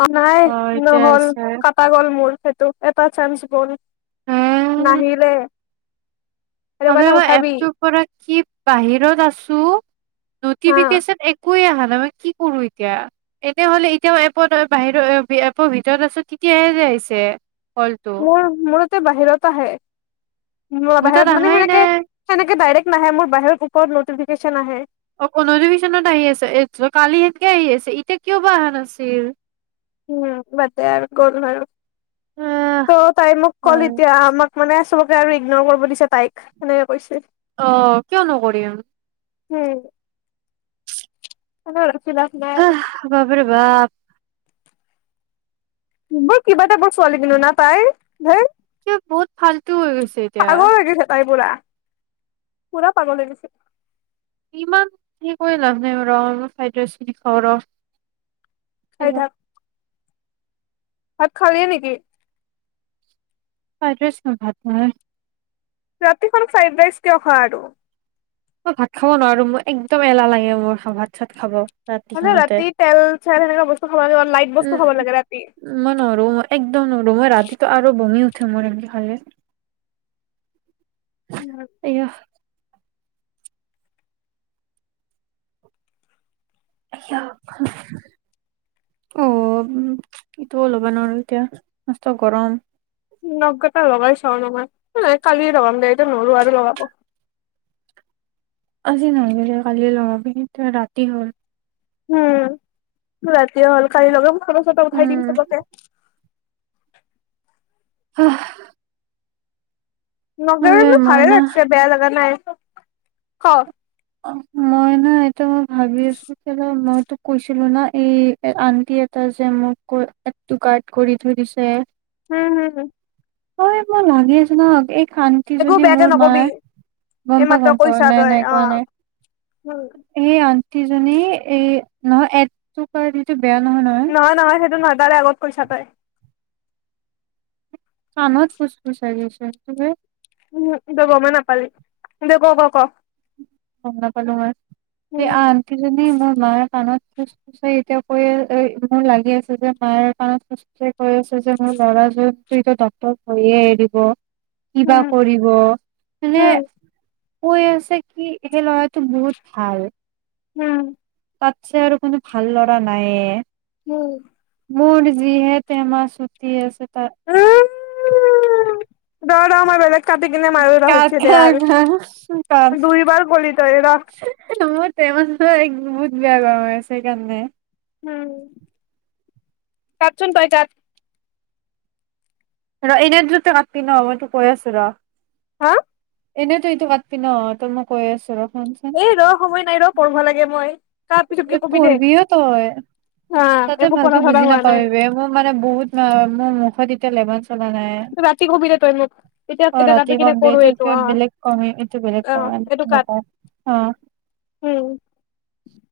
অ নাই অ', এতিয়া নহ'ল আহিছে কাটা গল মূল সেইটো এটা চান্স গ'ল নাহিলে সেইটো আমি কাৰণে ভাবো কি উঠাবি এপটো পৰা কি বাহিৰত আছো হা নতিফিকেচন একোই অহা নাই মই কি কৰো এতিয়া এনে হলে এতিয়াও এপত বাহিৰৰ এপৰ ভিতৰত আছো তেতিয়াহে যে আহিছে কলটো মোৰ মোৰ বাহিৰত আহে মোৰ তাত বাহিৰত মানে আহাই সেনেকে নাই। সেনেকে দাইৰেক নাহে মোৰ বাহিৰৰ ওপৰত নটিফিকেশচন আহে অ কোধভিশনত আহি আছে এই কালি সেনকে আহি আছে এতিয়া কিয় বা অহা নাছিল উম বোৰ গ'ল মাৰ আহ, ত' তাই মোক কল হয় এতিয়া আমাক মানে চবকে আৰু ইগন কৰিব দিছে তাইক সেনেকে কৈছে অ কিয় নকৰিম হম অ আহ বাপৰে বাপ বোৰ কিবা এটা বৰ ছোৱালী কিনু ন পাই হ এ বহুত ফালতটো হৈ গৈছে এতিয়া পূৰা পাগল হৈ গৈছে ইমান সনেকৈ লাভ নাই ৰ ইমান ফ্ৰাইড ৰাইচ খিনি খাওঁ ৰ খাই স থাক ভাত খালিই নেকি ফ্ৰাইৰাইচ খাম ভাত ৰাতিখন ফ্ৰাইড ৰাইচ কিয় খ আৰু মই ভাত খাব নোৱাৰো মোৰ একদম এলাহ লাগে মোৰ ভাত চাত খাব মানে ৰাতিখনতে। ৰাতি তেল চেল সেনেকুৱা বস্তু খাব লাগে লাইট বস্তু খাব লাগে ৰাতি। উম মই নোৱাৰো ম‌ই একদম নোৱাৰো মই ৰাতিটো আৰু বমিও‌ হয়। টো মূৰৰ বিষ হলে উম। অ উ ইটোও লব নোৱাৰ এতিয়া। মষ্ট গৰম। নখ কেইটা লগাই চাও ৰবা। নহয় এ কালিয়ে লগাম দে এইটো নল‌ওঁ আৰু লগাব। আজি নালাগে, কালিয়ে লগাবি। এতিয়া ৰাতি হল। উম ৰাতি হ'ল কাইলে লগাম। খচত এটা উঠাই দিম উম চবকে। নাই [inaudible] আহ্ নলগালো ভালে না লাগছে, বেয়া লগা নাই। ক! মই না এতিয়া মই ভাবি আছো কেলে মইতো কৈছিলো না এই আন্টি এটাই যে মোক কৈ এদ টো কাৰ্ট কৰি থৈ দিছে। হম হম হম। এ মোৰ ভনী এজনীৰো আগেই আন্তী একো জনী বেয়াকে মোৰ নকবি মাৰ এই গম পা মাত্ৰ গম পা কৈছা নাই তই অ নাই কোৱা নাই উম। আণ্টি জনী এ নহয় এড টু কাৰ্ট এইটো নহয় নহয় সেইটো নহয়। তাৰে আগত কৈছা তই। কানত ফুচ ফুচাই আছে, সেইটোহে উম, তই গমে নাপালি, দে ক ক ক। গম নাপালো মই, সেই উম আণ্টি জনী মোৰ মায়ে কাণত ফুচ ফুচাই এতিয়া কৈ মোৰ লাগি আছে যে মাৰ কানত ফুচ ফুচাই কৈ আছে যে মোৰ লৰা জন টো এতিয়া ডক্টৰ পঢ়িহে এৰিব। কি বা উম কৰিব, মানে উম কৈ আছে কি? সেই ল'ৰাটো বহুত ভাল। উম। তাতছে আৰু কোনো ভাল ল'ৰা নায়েই। উম। মোৰ যিহে তেমা চুতি আছে তাৰ উম, ৰ, ৰ, মই বেলেগ কাটি কিনে মাৰো ৰহ কাৰ [unintelligible] দে কাৰ আৰু কাৰ কাৰ দুই বাৰ ক'লি তই ৰহ। মোৰ টেমা বহুত বেয়া গৰম হৈ আছে, সেইকাৰণে উম। কাটচোন তই কাট। ৰ এনে দ্ৰুতে কাটি ন মই তোক কৈ আছো ৰ। হা? এনেই তই এইটো কাতবি ন? তই মই কৈ আছো ৰ। শুনচোন এ ৰ সময় নাই ৰ পঢ়িব লাগে মই। কাট পিছতকে এ কবি দে পঢ়বিও তই, হা তাতে একো পঢ়া ভালকে চঢ়া বুজি হোৱা নাই নাপাবিবি বে মোৰ মানে বহুত আহ উম [unintelligible] [unintelligible] নাই ৰাতি কবি দে তই মোক এতিয়া অ এতিয়া ৰাতি কাটি কিনে কম দে কৰো এইটো কিবা অ বেলেগ কমেই এইটো বেলেগ অ কম এইটো কাট নকও অ উম